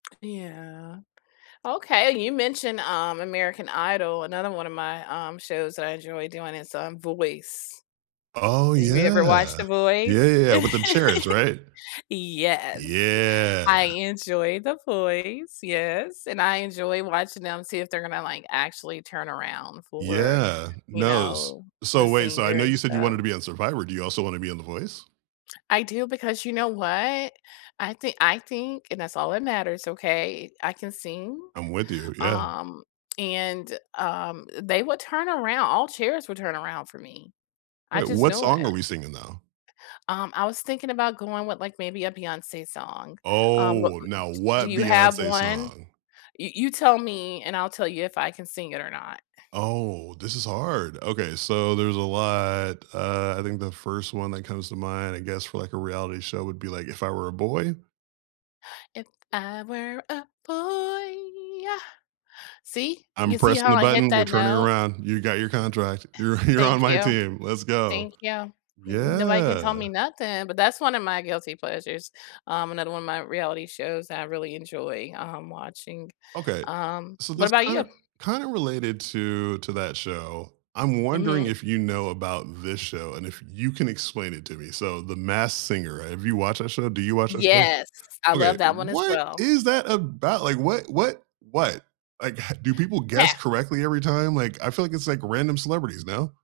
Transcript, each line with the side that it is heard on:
left: Yeah. Okay, you mentioned, um, American Idol, another one of my, um, shows that I enjoy doing is, um, Voice.
right: Oh,
left: Have you ever
right: yeah.
left: watched The
right: Yeah,
left: Voice?
right: yeah, with them chairs, right?
left: Yes,
right: Yeah.
left: I enjoy The Voice, yes, and I enjoy watching them see if they're gonna, like, actually turn around for,
right: Yeah,
left: you
right: nose,
left: know,
right: so,
left: the
right: wait, so, I
left: singer
right: know
left: and
right: you said you
left: stuff.
right: wanted to be on Survivor, do you also wanna be on The Voice?
left: I do because you know what, I thi I think and that's all that matters, okay, I can sing,
right: I'm with you, yeah.
left: um, and, um, they would turn aroun all chairs would turn around for me. I
right: Wait,
left: just
right: what
left: know
right: song
left: it.
right: are we singing, though?
left: Um, I was thinking about going with, like, maybe a Beyonce song, um, what,
right: Oh,
left: w
right: now,
left: d do
right: what
left: you have
right: Beyonce
left: one?
right: song?
left: You you tell me, and I'll tell you if I can sing it or not.
right: Oh, this is hard, okay, so, there's a lot, uh, I think the 1st one that comes to mind, I guess, for, like, a reality show would be, like, "If I Were a Boy?"
left: If I were a boy, yuh! See,
right: I'm
left: you see
right: pressing
left: how
right: the
left: I hit
right: button, we're
left: that
right: turning
left: note?
right: around, you got your contract, you're you're on
left: Thank
right: my
left: you.
right: team, let's go.
left: Thank you, n nobody can
right: Yeah.
left: tell me nothing, but that's one of my guilty pleasures, um, another one of my reality shows that I really enjoy, um, watching.
right: Okay.
left: Um,
right: So,
left: what
right: this
left: about you?
right: kinda kinda related to to that show, I'm wondering
left: Mhm.
right: if you know about this show, and if you can explain it to me, so, The Masked Singer, have you watched that show do you watch that show?
left: Yes, I love
right: Okay,
left: that one as
right: what
left: well.
right: is that about, like, what what what? Like, h do people guess
left: Ca
right: correctly every time, like, I feel like it's, like, random celebrities, no?